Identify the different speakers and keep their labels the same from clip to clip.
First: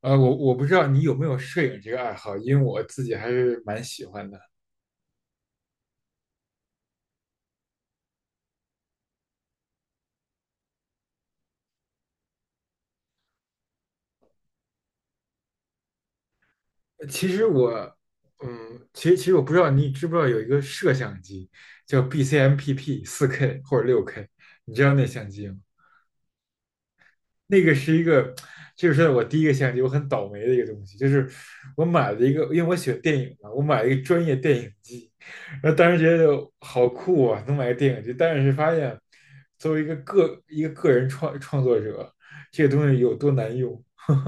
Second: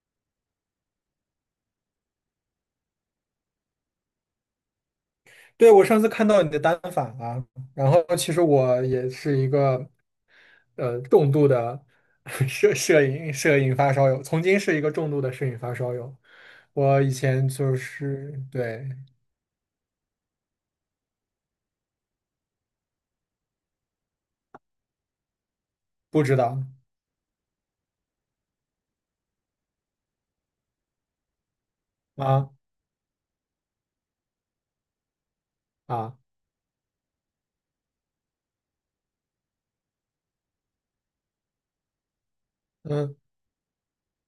Speaker 1: 我不知道你有没有摄影这个爱好，因为我自己还是蛮喜欢的。
Speaker 2: 对，我上次看到你的单反了。然后其实我也是一个重度的 摄影发烧友，曾经是一个重度的摄影发烧友。我以
Speaker 1: 其实
Speaker 2: 前就
Speaker 1: 我，
Speaker 2: 是对，
Speaker 1: 其实我不知道你知不知道有一个摄像机叫 BCMPP 四 k 或者六 k， 你知道那相机吗？
Speaker 2: 不知道。
Speaker 1: 那个是一个，这就是我第一个相机，我很倒霉的一个东西，就是我买了一个，
Speaker 2: 啊，
Speaker 1: 因为我喜欢电影嘛，我买了一个专业电影机，然后当时觉
Speaker 2: 啊，
Speaker 1: 得好酷啊，能买个电影机，但是发现作为一个个人创作者，这个东西有
Speaker 2: 嗯，
Speaker 1: 多难用。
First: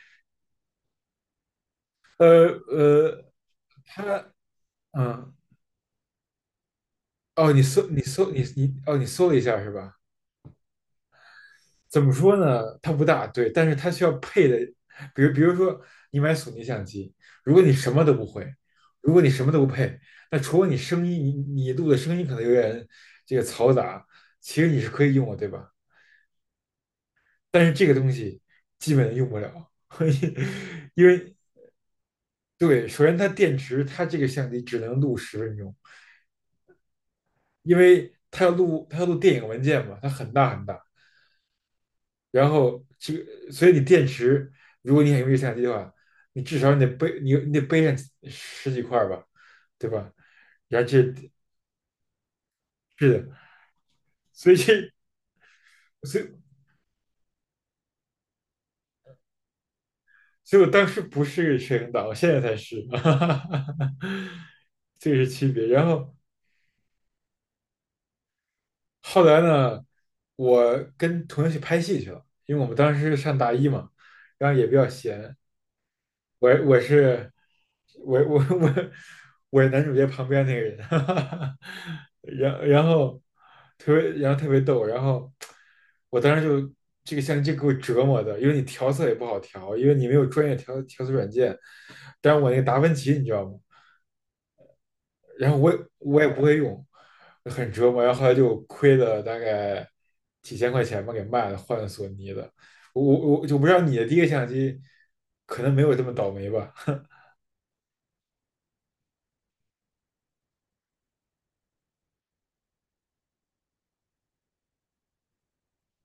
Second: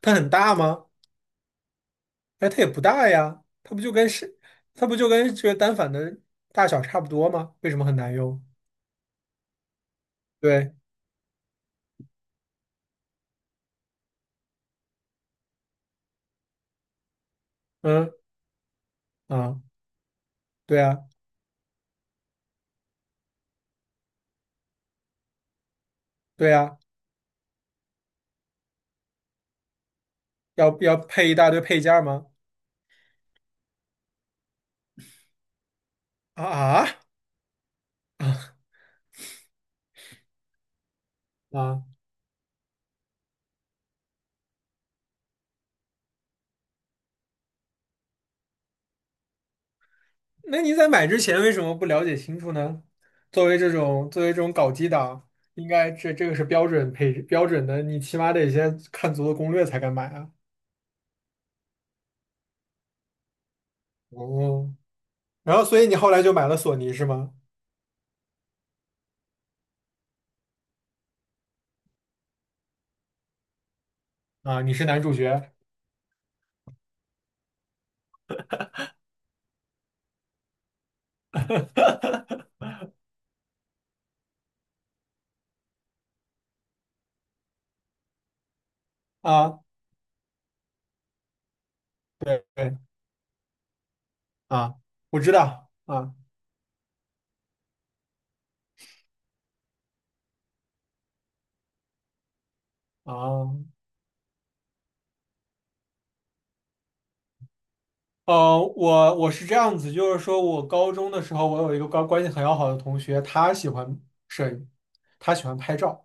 Speaker 2: 它很大吗？
Speaker 1: 呃
Speaker 2: 哎，它也不大
Speaker 1: 呃，
Speaker 2: 呀，
Speaker 1: 它
Speaker 2: 它不就
Speaker 1: 嗯
Speaker 2: 跟这个单反的大小差不多
Speaker 1: 哦，
Speaker 2: 吗？
Speaker 1: 你
Speaker 2: 为什么
Speaker 1: 搜
Speaker 2: 很
Speaker 1: 你
Speaker 2: 难
Speaker 1: 搜你
Speaker 2: 用？
Speaker 1: 你哦，你搜了一下是吧？
Speaker 2: 对。
Speaker 1: 怎么说呢？它不大，对，但是它需要配的，比如说你买索尼相机，如果你什么
Speaker 2: 嗯。
Speaker 1: 都不会，如果你什么都
Speaker 2: 啊，
Speaker 1: 不配，那除了你
Speaker 2: 对呀，
Speaker 1: 声音，你录的声音可能有点这个嘈杂，其实你是可以用的，对吧？
Speaker 2: 对呀，
Speaker 1: 但是这个东西基本用不了。
Speaker 2: 要
Speaker 1: 因
Speaker 2: 配
Speaker 1: 为
Speaker 2: 一大堆配件儿吗？
Speaker 1: 对，首先它电池，它这个相机只能录10分钟，
Speaker 2: 啊，啊！
Speaker 1: 因为它要录电影文件嘛，它很大很大。
Speaker 2: 啊，
Speaker 1: 然后这个，所以你电池，如果你想用一相机的话，你至少你得背，你你得背上十几块吧，对吧？
Speaker 2: 那你
Speaker 1: 然后
Speaker 2: 在
Speaker 1: 这
Speaker 2: 买之前为什么不了解清楚呢？
Speaker 1: 是的。
Speaker 2: 作为这种作为这
Speaker 1: 所
Speaker 2: 种
Speaker 1: 以
Speaker 2: 搞基
Speaker 1: 这
Speaker 2: 党，应该这
Speaker 1: 所
Speaker 2: 这
Speaker 1: 以
Speaker 2: 个是标准配置标准的，你起码得先看足了攻略才敢买啊。
Speaker 1: 所以我当时不是摄影党，我现在才是。哈哈哈哈，
Speaker 2: 哦，
Speaker 1: 这个是区
Speaker 2: 然后
Speaker 1: 别。
Speaker 2: 所
Speaker 1: 然
Speaker 2: 以你后
Speaker 1: 后
Speaker 2: 来就买了索尼是吗？
Speaker 1: 后来呢，我跟同学去拍戏去了，因为我们当时上大一嘛，然后
Speaker 2: 啊，
Speaker 1: 也比
Speaker 2: 你是
Speaker 1: 较
Speaker 2: 男主
Speaker 1: 闲。
Speaker 2: 角
Speaker 1: 我我是我我我我是男主角旁边那个人。哈哈，然然后特别然后特别逗，然后我当时就这个相机就给我折磨的，因为你调色也不好
Speaker 2: 啊？
Speaker 1: 调，因为你没有专业调色软件。但是
Speaker 2: 对
Speaker 1: 我那个
Speaker 2: 对
Speaker 1: 达芬奇你知道吗？
Speaker 2: 啊，我知
Speaker 1: 然后我
Speaker 2: 道
Speaker 1: 也
Speaker 2: 啊。
Speaker 1: 我也不会用，很折磨。然后后来就亏了大概几千块钱吧，给卖了，换了索尼的。我
Speaker 2: 啊，
Speaker 1: 就不知道你的第一个相机可能没有这么倒霉吧？
Speaker 2: 哦，我是这样子，就是说我高中的时候，我有一个高关系很要好的同学，他喜欢摄影，他喜欢拍照。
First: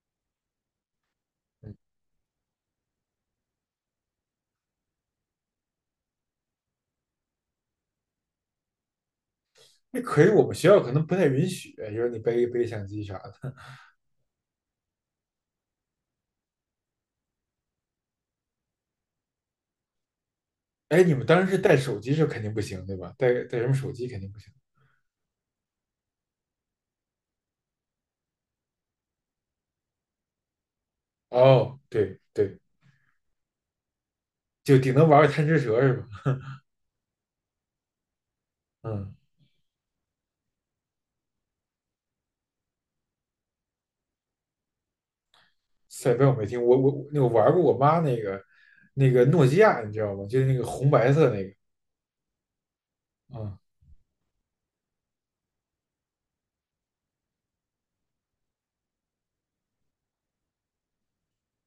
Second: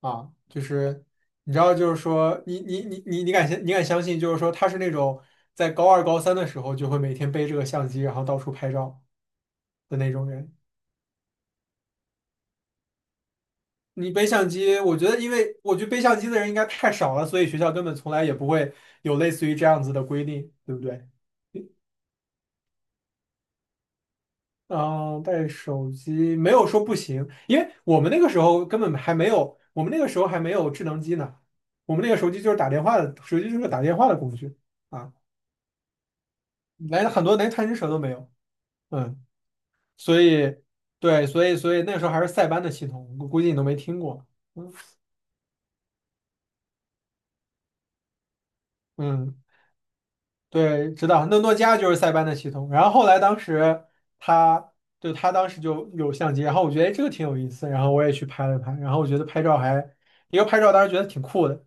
Speaker 2: 啊，就是你知道，就是说，你敢相信，就是说他是那种在高二高三的时候就会每天背这个相机，然后到处拍照的
Speaker 1: 那
Speaker 2: 那
Speaker 1: 可
Speaker 2: 种
Speaker 1: 是我
Speaker 2: 人。
Speaker 1: 们学校可能不太允许，就是你背相机啥的。
Speaker 2: 你背相机，我觉得，因为我觉得背相机的人应该太少了，所以学校根本从来也不会有类似于这样子的规定，对不
Speaker 1: 哎，
Speaker 2: 对？
Speaker 1: 你们当时是带手机是肯定不行，对吧？带什么手机肯定不行。
Speaker 2: 嗯，带手机没有说不行，因为我们那个时候根本还没有，我们那个时候还没有智能机呢，
Speaker 1: 哦，
Speaker 2: 我们那个
Speaker 1: 对
Speaker 2: 手机就是
Speaker 1: 对，
Speaker 2: 打电话的，手机就是个打电话的工具。
Speaker 1: 就顶能
Speaker 2: 啊，
Speaker 1: 玩个贪吃蛇是吧？
Speaker 2: 来了很多连探针蛇都没有。
Speaker 1: 嗯，
Speaker 2: 嗯，所以对，所以所以那时候还是塞班的系统，我估计你都没听过。嗯。
Speaker 1: 赛班我没听，我玩过我妈那个
Speaker 2: 嗯，
Speaker 1: 诺基亚，你知道吗？就是那个红
Speaker 2: 对，知
Speaker 1: 白
Speaker 2: 道，
Speaker 1: 色
Speaker 2: 那
Speaker 1: 那个。
Speaker 2: 诺基亚就是塞班的系统。然后后来当
Speaker 1: 嗯，
Speaker 2: 时他他当时就有相机，然后我觉得哎这个挺有意思，然后我也去拍了拍，然后我觉得拍照还一个拍照当时觉得挺酷的，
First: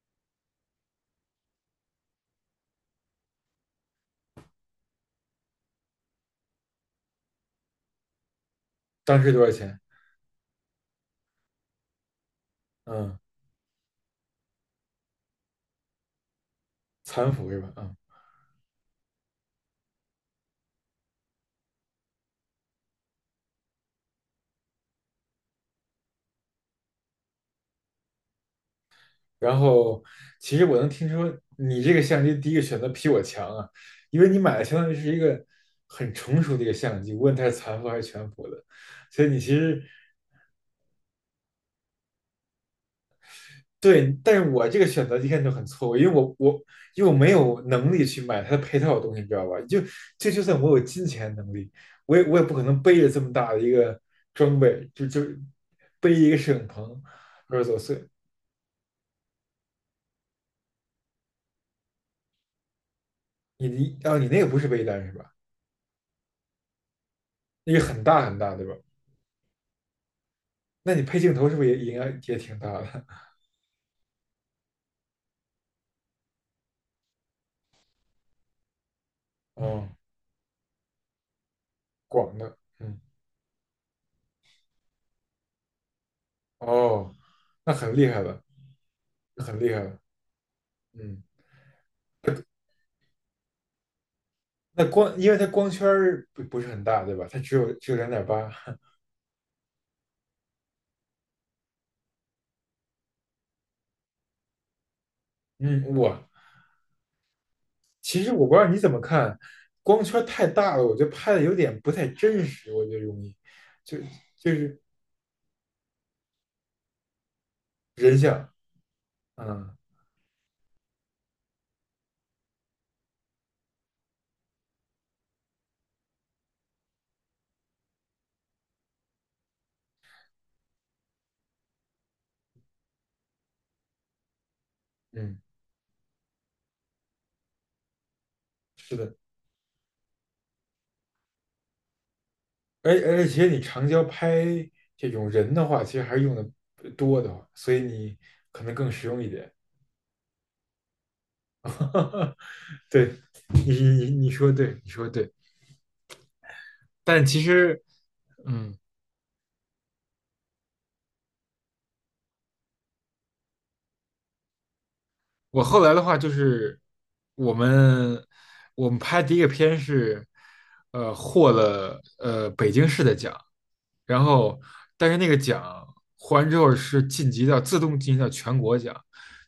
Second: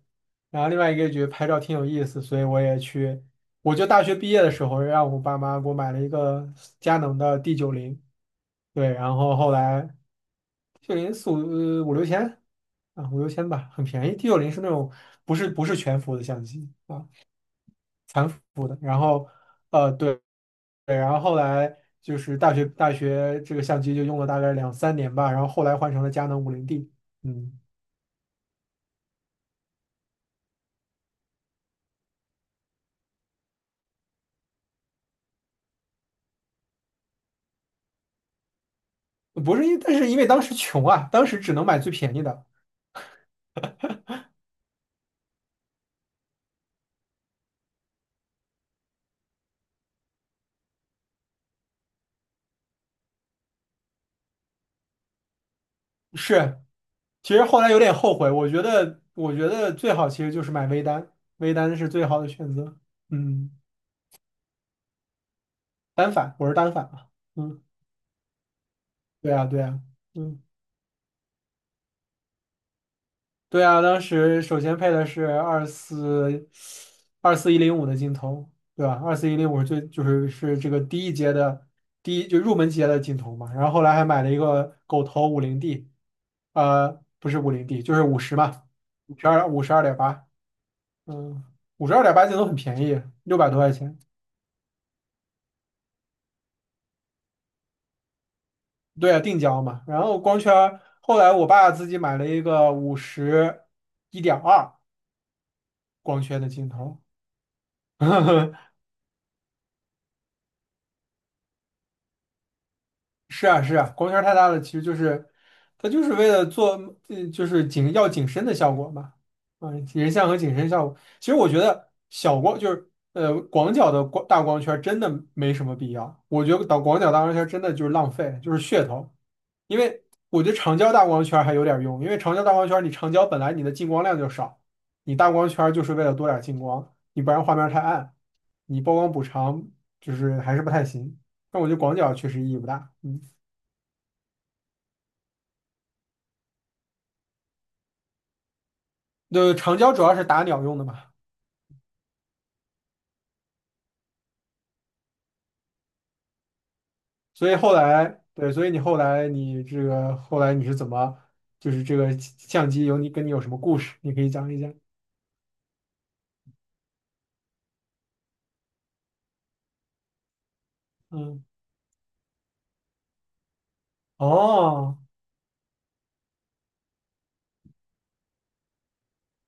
Speaker 2: 然后另外一个觉得拍照挺有意思，所以我也去，我就大学毕业的时候让我爸妈给我买了一个佳能的 D90。对，然
Speaker 1: 当时
Speaker 2: 后
Speaker 1: 多少
Speaker 2: 后
Speaker 1: 钱？
Speaker 2: 来。T 九零四五呃五六千。啊，
Speaker 1: 嗯，
Speaker 2: 五六千吧，很便宜。T 九零是那种不是全幅的相机啊，
Speaker 1: 残幅是吧？嗯，
Speaker 2: 残幅的。然后对，对，然后后来就是大学这个相机就用了大概两三年吧，然后后来换成了佳能五零 D。嗯，
Speaker 1: 然后其实我能听说你这个相机第一个选择比我强啊。因为你买的相当于是一个很成熟的一个相机，无论它是残幅还是全幅的，所以你其
Speaker 2: 不是因，
Speaker 1: 实
Speaker 2: 但是因为当时穷啊，当时只能买最便宜的。
Speaker 1: 对。但是我这个选择一看就很错误，因为因为我没有能力去买它的配套的东西，你知道吧？就算我有金钱能力，我也不可能背着这么大的一个装备，背一个摄
Speaker 2: 是，
Speaker 1: 影棚。
Speaker 2: 其实
Speaker 1: 二
Speaker 2: 后
Speaker 1: 十
Speaker 2: 来
Speaker 1: 多
Speaker 2: 有点
Speaker 1: 岁，
Speaker 2: 后悔，我觉得我觉得最好其实就是买微单，微单是最好的选择。嗯，
Speaker 1: 你那个不是背单是吧？
Speaker 2: 单反，我是单反嘛。嗯。
Speaker 1: 那个很大很大，对吧？
Speaker 2: 对啊，对啊。嗯，
Speaker 1: 那你配镜头是不是也应该也挺大的？
Speaker 2: 对啊，当时首先配的是二四一零五的镜头，对吧？二四一零 五是
Speaker 1: 哦，
Speaker 2: 最就是是这个第一阶的
Speaker 1: 广
Speaker 2: 就入
Speaker 1: 的。
Speaker 2: 门级
Speaker 1: 嗯，
Speaker 2: 的镜头嘛。然后后来还买了一个狗头五零 D,
Speaker 1: 哦，
Speaker 2: 不是五零
Speaker 1: 那
Speaker 2: D，就
Speaker 1: 很
Speaker 2: 是
Speaker 1: 厉
Speaker 2: 五
Speaker 1: 害
Speaker 2: 十
Speaker 1: 了，
Speaker 2: 嘛，五十二
Speaker 1: 很
Speaker 2: 五十
Speaker 1: 厉害
Speaker 2: 二点
Speaker 1: 了，
Speaker 2: 八，
Speaker 1: 嗯。
Speaker 2: 嗯，五十二点八镜头很便宜，600多块钱。
Speaker 1: 那光因为它光圈儿不是很大，对吧？它只有2.8。
Speaker 2: 对啊，定焦嘛。然后光圈儿后来我爸自己买了一个50 1.2
Speaker 1: 嗯，哇，
Speaker 2: 光圈的镜头。
Speaker 1: 其实 我不知道你怎么看。光圈太大了，我觉得拍的有点不太真实，我觉得容易，
Speaker 2: 是啊，是啊，
Speaker 1: 就
Speaker 2: 光圈儿太大
Speaker 1: 就
Speaker 2: 了，其
Speaker 1: 是
Speaker 2: 实就是它就是为了做，嗯，就是
Speaker 1: 人
Speaker 2: 景深
Speaker 1: 像。
Speaker 2: 的效果嘛。啊，
Speaker 1: 嗯
Speaker 2: 人像和景深效果。其实我觉得小光就是广角的大光圈儿真的没什么必要，我觉得导广角大光圈儿真的就是浪费，就是噱头。因为我觉得长焦大光圈儿还有点儿用，因为长焦大光圈儿你长焦本来你的进光量就少，你大
Speaker 1: 嗯，
Speaker 2: 光圈儿就是为了多点儿进光，你不然画面儿太暗，你曝
Speaker 1: 是
Speaker 2: 光
Speaker 1: 的。
Speaker 2: 补偿就是还是不太行。但我觉得广角确实意义不
Speaker 1: 而
Speaker 2: 大。
Speaker 1: 而
Speaker 2: 嗯。
Speaker 1: 且你长焦拍这种人的话，其实还是用的多的，所以你可能更实用一点。
Speaker 2: 对，长焦主要是打鸟用的嘛。
Speaker 1: 对，你说对，你说对。但其
Speaker 2: 所以后
Speaker 1: 实，
Speaker 2: 来，对，所以
Speaker 1: 嗯，
Speaker 2: 你后来你这个后来你是怎么，就是这个相机有你跟你有什么故事，你可以讲一讲。
Speaker 1: 我后来的话就是我们我们拍第一个片是，
Speaker 2: 嗯。
Speaker 1: 获了北京市的奖。然后
Speaker 2: 哦。
Speaker 1: 但是那个奖获完之后是晋级到自动晋级到全国奖，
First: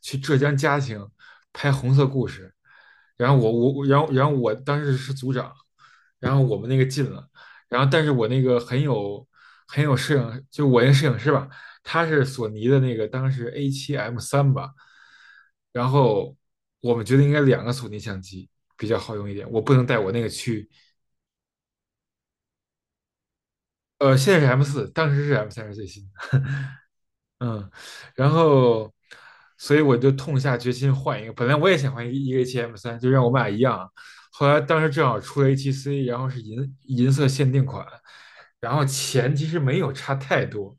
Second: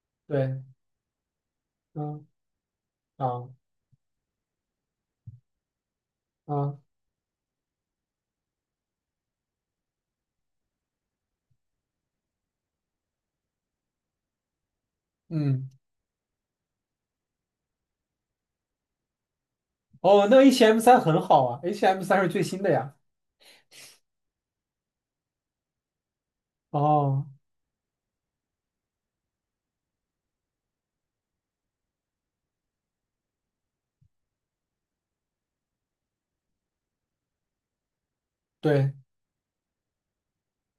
Speaker 1: 去浙江
Speaker 2: 对。
Speaker 1: 嘉兴拍《红色故
Speaker 2: 嗯。
Speaker 1: 事》。然后
Speaker 2: 啊。
Speaker 1: 我当时是组长，然后我们那
Speaker 2: 啊。
Speaker 1: 个进了。然后但是我那个很有摄影，就我那摄影师吧，它是索尼的那个当时 A 七 M 三吧。
Speaker 2: 嗯。
Speaker 1: 然后我们觉得应该两个索尼相机比较好用一点，我不能带我那
Speaker 2: 哦，
Speaker 1: 个
Speaker 2: 那 H
Speaker 1: 去。
Speaker 2: M 三很好啊，H M 三是最新的呀。
Speaker 1: 现在是 M 四，当时是 M 三是最新。
Speaker 2: 哦。
Speaker 1: 嗯，然后，所以我就痛下决心换一个。本来我也想换一个 HM 三，就让我们俩一样。后来当时正好出了 h c， 然后是银色限定款，然后
Speaker 2: 对。
Speaker 1: 钱其实没有差太多，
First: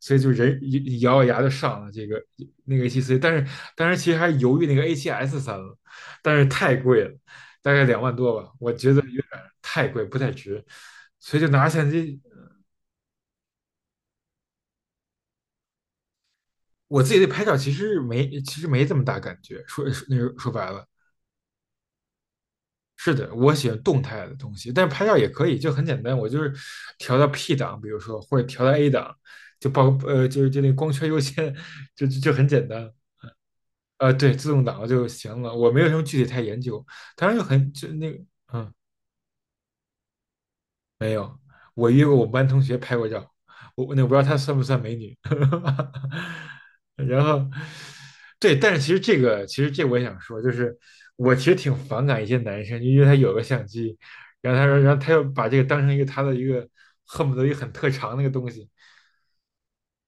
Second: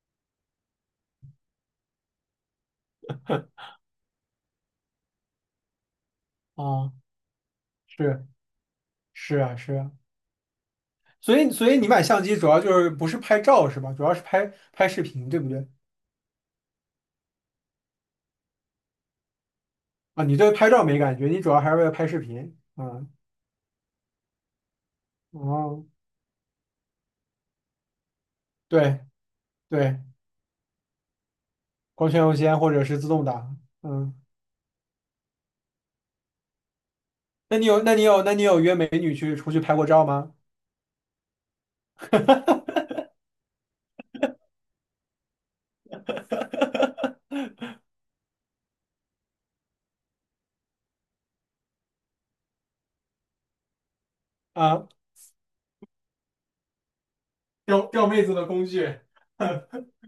Speaker 1: 所以就咬咬牙就上了那个 a 7 c， 但是当时其实还犹豫那个 A7S 三了，但是太
Speaker 2: 哦。
Speaker 1: 贵了，大概两万
Speaker 2: 是，
Speaker 1: 多吧，我觉得有点
Speaker 2: 是啊，是
Speaker 1: 太
Speaker 2: 啊，
Speaker 1: 贵，不太值。
Speaker 2: 所
Speaker 1: 所以就
Speaker 2: 以
Speaker 1: 拿
Speaker 2: 所以你
Speaker 1: 相
Speaker 2: 买
Speaker 1: 机。
Speaker 2: 相机主要就是不是拍照是吧？主要是拍拍视频，对不对？
Speaker 1: 我自己对拍照其实没这么大感觉，
Speaker 2: 啊，你
Speaker 1: 说
Speaker 2: 对
Speaker 1: 白
Speaker 2: 拍
Speaker 1: 了。
Speaker 2: 照没感觉，你主要还是为了拍视频啊。
Speaker 1: 是的，我喜欢动态的东西，但是拍照也可以，就很
Speaker 2: 哦。
Speaker 1: 简单，我就是调到 P 档，比如说或者调到 A
Speaker 2: 对
Speaker 1: 档，就报
Speaker 2: 对，
Speaker 1: 呃就是就那光圈优先。就
Speaker 2: 光
Speaker 1: 就
Speaker 2: 圈
Speaker 1: 就
Speaker 2: 优
Speaker 1: 很
Speaker 2: 先
Speaker 1: 简
Speaker 2: 或者
Speaker 1: 单。
Speaker 2: 是自动挡。嗯，
Speaker 1: 对，自动挡就行了，我没有什么具体太研究，当然就
Speaker 2: 那你
Speaker 1: 很
Speaker 2: 有
Speaker 1: 就
Speaker 2: 那你
Speaker 1: 那个
Speaker 2: 有那你有
Speaker 1: 嗯。
Speaker 2: 约美女去出去拍过照吗？
Speaker 1: 没有，我约过我们班同学拍过照，我不知道她算不算美女。然后，对，但是其实这我也想说，就是我其实挺反感一些男生，因为他有个相机。然后他说，
Speaker 2: 啊，
Speaker 1: 然后他又把这个当成一个他的一个恨不得一个很
Speaker 2: 钓
Speaker 1: 特
Speaker 2: 钓
Speaker 1: 长那
Speaker 2: 妹
Speaker 1: 个
Speaker 2: 子的
Speaker 1: 东
Speaker 2: 工
Speaker 1: 西，
Speaker 2: 具。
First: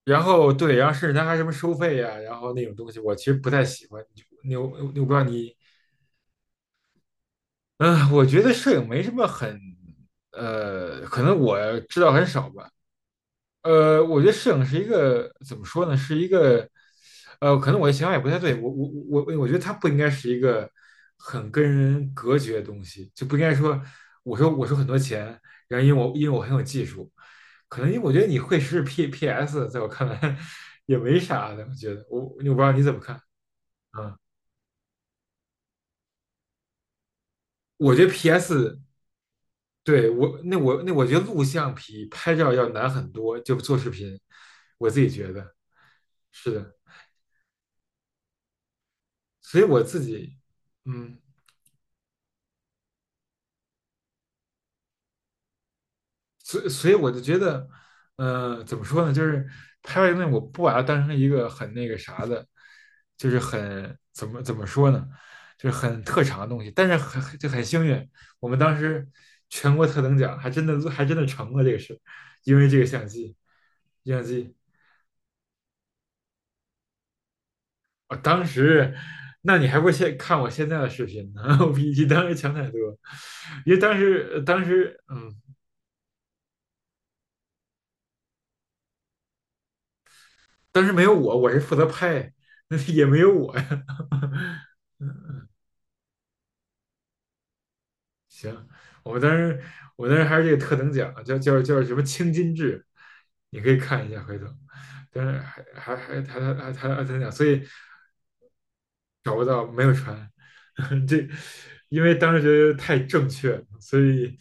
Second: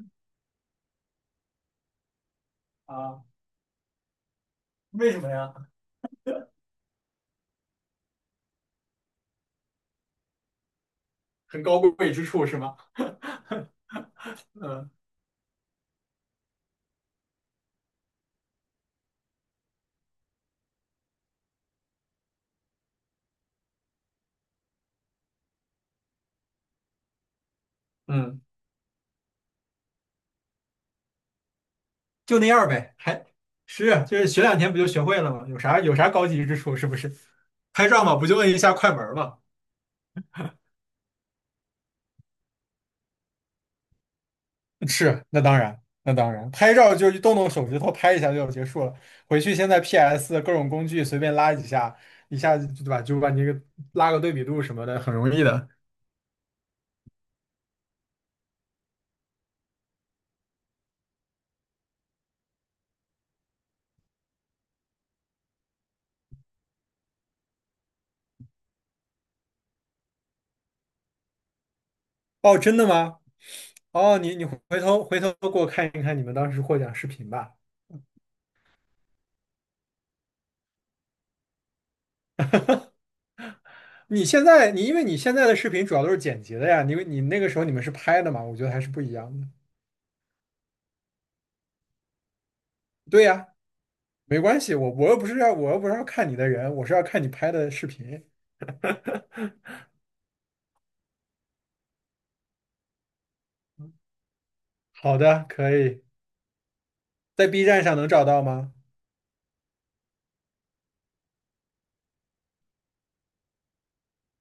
Speaker 1: 然后对，然后甚至他还什么收费呀、然后那种东西，我其
Speaker 2: 啊？
Speaker 1: 实不太喜欢。我不
Speaker 2: 为
Speaker 1: 知
Speaker 2: 什
Speaker 1: 道
Speaker 2: 么呀？
Speaker 1: 你。嗯、我觉得摄影没什么很，可能
Speaker 2: 很高
Speaker 1: 我知道
Speaker 2: 贵
Speaker 1: 很
Speaker 2: 之处
Speaker 1: 少
Speaker 2: 是
Speaker 1: 吧。
Speaker 2: 吗？
Speaker 1: 我觉得摄影是一
Speaker 2: 嗯。
Speaker 1: 个怎么说呢？是一个，可能我的想法也不太对。我觉得它不应该是一个很跟人隔绝的东西，就不应该说我说很多钱。然后因为我很有技术，可能因为我觉得你
Speaker 2: 嗯，
Speaker 1: 会是 PPS，在我看来 也没啥的。我觉得我
Speaker 2: 就
Speaker 1: 不
Speaker 2: 那
Speaker 1: 知
Speaker 2: 样
Speaker 1: 道你怎
Speaker 2: 呗，
Speaker 1: 么
Speaker 2: 还
Speaker 1: 看。
Speaker 2: 是
Speaker 1: 啊？
Speaker 2: 就是学两天不就学会了吗？有啥高级之处是不是？拍
Speaker 1: 我
Speaker 2: 照
Speaker 1: 觉得
Speaker 2: 嘛，不
Speaker 1: P
Speaker 2: 就摁一下
Speaker 1: S，
Speaker 2: 快门儿嘛。
Speaker 1: 我觉得录像比拍照要难很多，就做视频，我自己
Speaker 2: 是，
Speaker 1: 觉
Speaker 2: 那
Speaker 1: 得
Speaker 2: 当然，那当然，
Speaker 1: 是
Speaker 2: 拍
Speaker 1: 的。
Speaker 2: 照就是动动手指头拍一下就结束了。回去
Speaker 1: 所以
Speaker 2: 现在
Speaker 1: 我自己。
Speaker 2: PS 各种工具
Speaker 1: 嗯，
Speaker 2: 随便拉几下，一下子对吧，就把你个拉个对比度什么的，很容易的。
Speaker 1: 所以我就觉得，怎么说呢？就是拍外东西，我不把它当成一个很那个啥的，就是很怎么说呢？就是很特长的东西。但是很幸运，我们当时全国特等奖还真的成了这个事，因
Speaker 2: 哦，
Speaker 1: 为
Speaker 2: 真
Speaker 1: 这个
Speaker 2: 的
Speaker 1: 相
Speaker 2: 吗？
Speaker 1: 机。
Speaker 2: 哦，
Speaker 1: 相
Speaker 2: 你你
Speaker 1: 机，
Speaker 2: 回头给我看一看你们当时获奖视频吧。
Speaker 1: 我当时。那你还不现看我现在的视频呢？我比你当时强太多，因为当
Speaker 2: 你
Speaker 1: 时
Speaker 2: 现
Speaker 1: 当
Speaker 2: 在你因
Speaker 1: 时
Speaker 2: 为你
Speaker 1: 嗯，
Speaker 2: 现在的视频主要都是剪辑的呀，你那个时候你们是拍的嘛，我觉得还是不一样的。
Speaker 1: 但是没有我，我是负责拍，那也没
Speaker 2: 对
Speaker 1: 有
Speaker 2: 呀，
Speaker 1: 我呀。
Speaker 2: 没关系，我又不是要看你的人，我是要看你拍的视频。
Speaker 1: 行，我当时我当时还是这个特等奖，叫什么青金制，你可以看一下回头。
Speaker 2: 好
Speaker 1: 但是
Speaker 2: 的，
Speaker 1: 还
Speaker 2: 可
Speaker 1: 还
Speaker 2: 以。
Speaker 1: 还还还还还特等奖，所
Speaker 2: 在
Speaker 1: 以
Speaker 2: B 站上能找到吗？
Speaker 1: 找不到，没有船。这因为当时觉得太正确了，所以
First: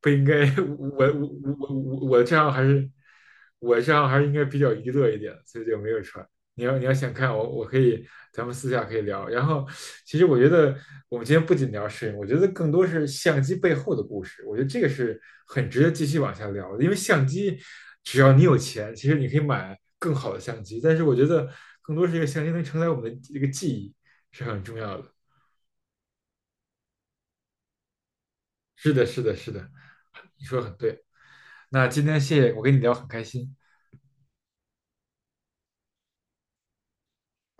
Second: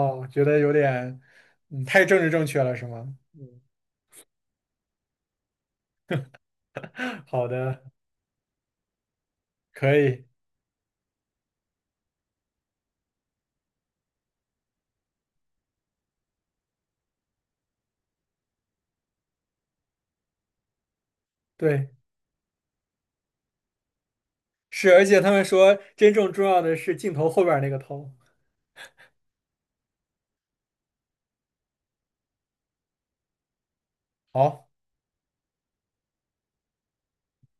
Speaker 1: 不应该。
Speaker 2: 觉得有
Speaker 1: 我我
Speaker 2: 点，
Speaker 1: 我
Speaker 2: 嗯，
Speaker 1: 我
Speaker 2: 太
Speaker 1: 我
Speaker 2: 政
Speaker 1: 这
Speaker 2: 治
Speaker 1: 账
Speaker 2: 正
Speaker 1: 号还
Speaker 2: 确了，是
Speaker 1: 是
Speaker 2: 吗？嗯。
Speaker 1: 我这样还是应该比较娱乐一点，所以就没有传。你要想 看
Speaker 2: 好
Speaker 1: 我，我可
Speaker 2: 的，
Speaker 1: 以，咱们私下可以聊。然后，
Speaker 2: 可
Speaker 1: 其实
Speaker 2: 以。
Speaker 1: 我觉得我们今天不仅聊摄影，我觉得更多是相机背后的故事。我觉得这个是很值得继续往下聊的，因为相机，只要你有钱，其实你可以买更好的相机。但是我觉得
Speaker 2: 对，
Speaker 1: 更多是一个相机能承载我们的一个记忆。是很重
Speaker 2: 是，
Speaker 1: 要的。
Speaker 2: 而且他们说真正重要的是镜头后边儿那个头。
Speaker 1: 是的，是的，是的，你说的很对。那今天谢谢我跟你聊很开心，
Speaker 2: 好。